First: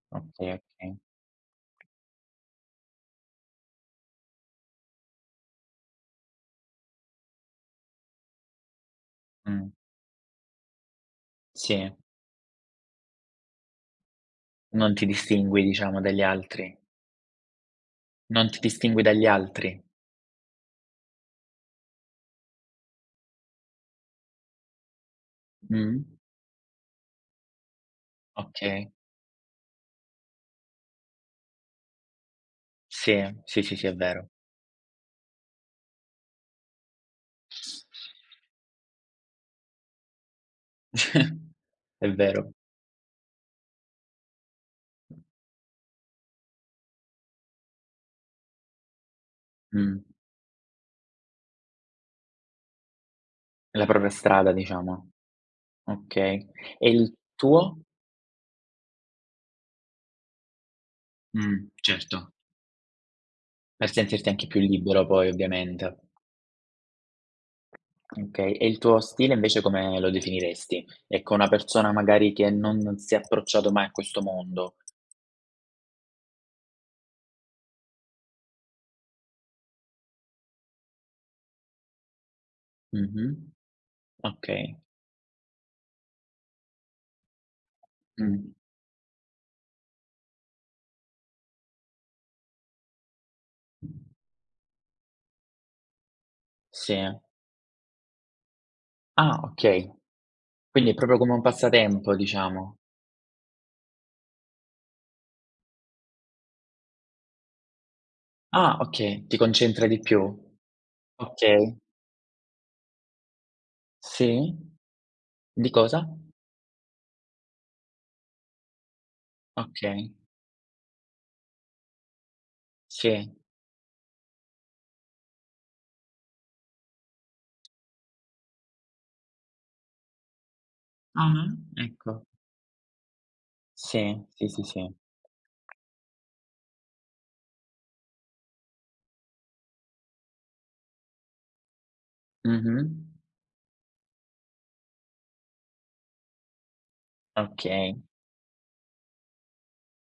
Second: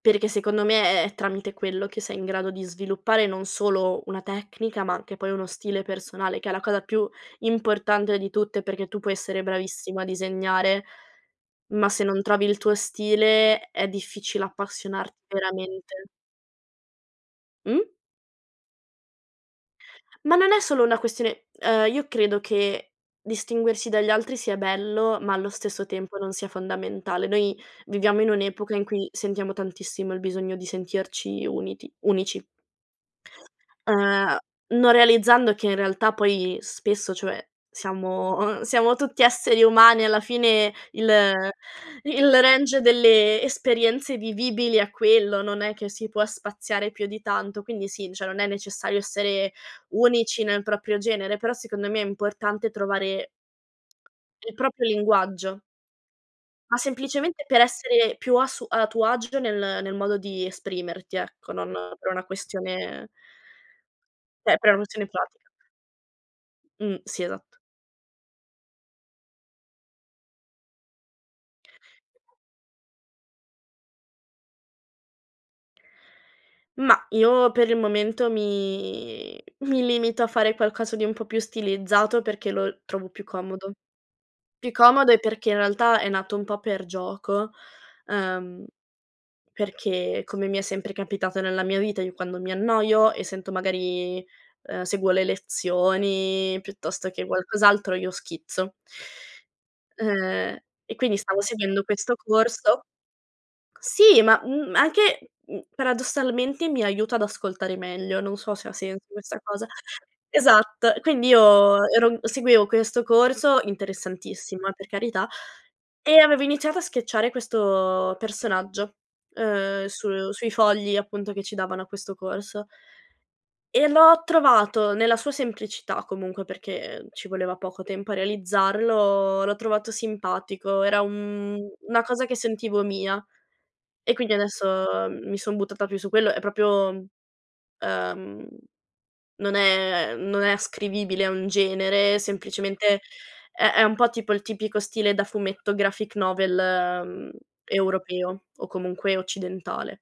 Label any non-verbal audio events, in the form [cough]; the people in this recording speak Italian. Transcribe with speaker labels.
Speaker 1: Mh,
Speaker 2: Perché
Speaker 1: sì,
Speaker 2: secondo me
Speaker 1: okay.
Speaker 2: è è tramite quello che sei in grado di sviluppare non solo una tecnica, ma anche poi uno stile personale, che è la cosa più importante di tutte, perché tu puoi essere
Speaker 1: Mh.
Speaker 2: bravissima a disegnare, ma
Speaker 1: Sì.
Speaker 2: se non trovi il tuo stile è difficile
Speaker 1: Non ti
Speaker 2: appassionar
Speaker 1: distingui diciamo
Speaker 2: veramente.
Speaker 1: dagli altri.
Speaker 2: Mh.
Speaker 1: Non ti distingui dagli altri.
Speaker 2: Ma non è solo una questione uhm, io credo che distinguersi dagli altri sia bello, ma allo stesso
Speaker 1: Mh.
Speaker 2: tempo non sia fondamentale. Noi viviamo in un'epoca in
Speaker 1: Okay.
Speaker 2: cui sentiamo tantissimo il bisogno di sentirci uniti unici.
Speaker 1: Sì, sì, sì, sì, è vero.
Speaker 2: Ehm, non realizzando che in realtà poi spesso, cioè, siamo uhm, siamo tutti esseri umani alla fine, il
Speaker 1: [chuckles] È
Speaker 2: il
Speaker 1: vero.
Speaker 2: range delle esperienze vivibili è quello, non è che si può spaziare più di tanto, quindi sì, cioè, non è necessario essere
Speaker 1: Mh.
Speaker 2: unici nel proprio genere, però secondo me è importante trovare
Speaker 1: La propria strada
Speaker 2: il proprio
Speaker 1: diciamo.
Speaker 2: linguaggio.
Speaker 1: Okay,
Speaker 2: Ma
Speaker 1: e il
Speaker 2: semplicemente per
Speaker 1: tuo?
Speaker 2: essere più a su a tuo agio nel nel modo di esprimerti, ecco,
Speaker 1: Mh,
Speaker 2: non per una
Speaker 1: certo.
Speaker 2: questione
Speaker 1: Per sentirti anche
Speaker 2: cioè,
Speaker 1: più
Speaker 2: per una
Speaker 1: libero
Speaker 2: questione
Speaker 1: poi
Speaker 2: pratica.
Speaker 1: ovviamente.
Speaker 2: Mh, sì, esatto.
Speaker 1: Okay. E il tuo stile invece come lo definiresti? Ecco una persona magari che no non si è approcciato mai a questo mondo.
Speaker 2: Mah, io per il momento mi mi limito a fare qualcosa di un po' più stilizzato perché lo trovo più
Speaker 1: Mh-mh.
Speaker 2: comodo. Più
Speaker 1: Okay.
Speaker 2: comodo è perché in realtà è nato un po' per gioco,
Speaker 1: Mh.
Speaker 2: uhm, perché come mi è sempre capitato nella mia vita io quando mi annoio e sento magari uhm, seguo le lezioni piuttosto
Speaker 1: Sì.
Speaker 2: che qualcos'altro, io schizzo.
Speaker 1: Ah, okay.
Speaker 2: Ehm,
Speaker 1: Quindi è
Speaker 2: e quindi
Speaker 1: proprio come un
Speaker 2: stavo seguendo
Speaker 1: passatempo
Speaker 2: questo
Speaker 1: diciamo?
Speaker 2: corso. Sì, ma, mhmm, anche, uhm, mhmm, paradossalmente mi aiuta ad ascoltare meglio, non so se ha
Speaker 1: Ah,
Speaker 2: senso
Speaker 1: okay, ti
Speaker 2: questa cosa.
Speaker 1: concentra di più?
Speaker 2: Esatto, quindi
Speaker 1: Okay.
Speaker 2: io ero n seguivo questo corso,
Speaker 1: Sì.
Speaker 2: interessantissimo eh, per carità,
Speaker 1: Di cosa?
Speaker 2: e avevo iniziato a sketchare questo personaggio, uhm,
Speaker 1: Okay.
Speaker 2: su sui fogli appunto che ci davano a questo corso.
Speaker 1: Sì.
Speaker 2: E l'ho trovato, nella sua semplicità comunque perché ci voleva poco tempo a realizzarlo, l'ho trovato simpatico, era un
Speaker 1: Mh-mh,
Speaker 2: una
Speaker 1: ecco.
Speaker 2: cosa che sentivo mia e
Speaker 1: Sì,
Speaker 2: quindi
Speaker 1: sì, sì, sì.
Speaker 2: adesso mi son buttata più su quello. È proprio, mhmm, ehm, non è non è ascrivibile a un genere, semplicemente
Speaker 1: Mh-mh.
Speaker 2: è è un po' tipo il tipico stile da fumetto graphic novel, uhm,
Speaker 1: Okay.
Speaker 2: europeo o comunque occidentale.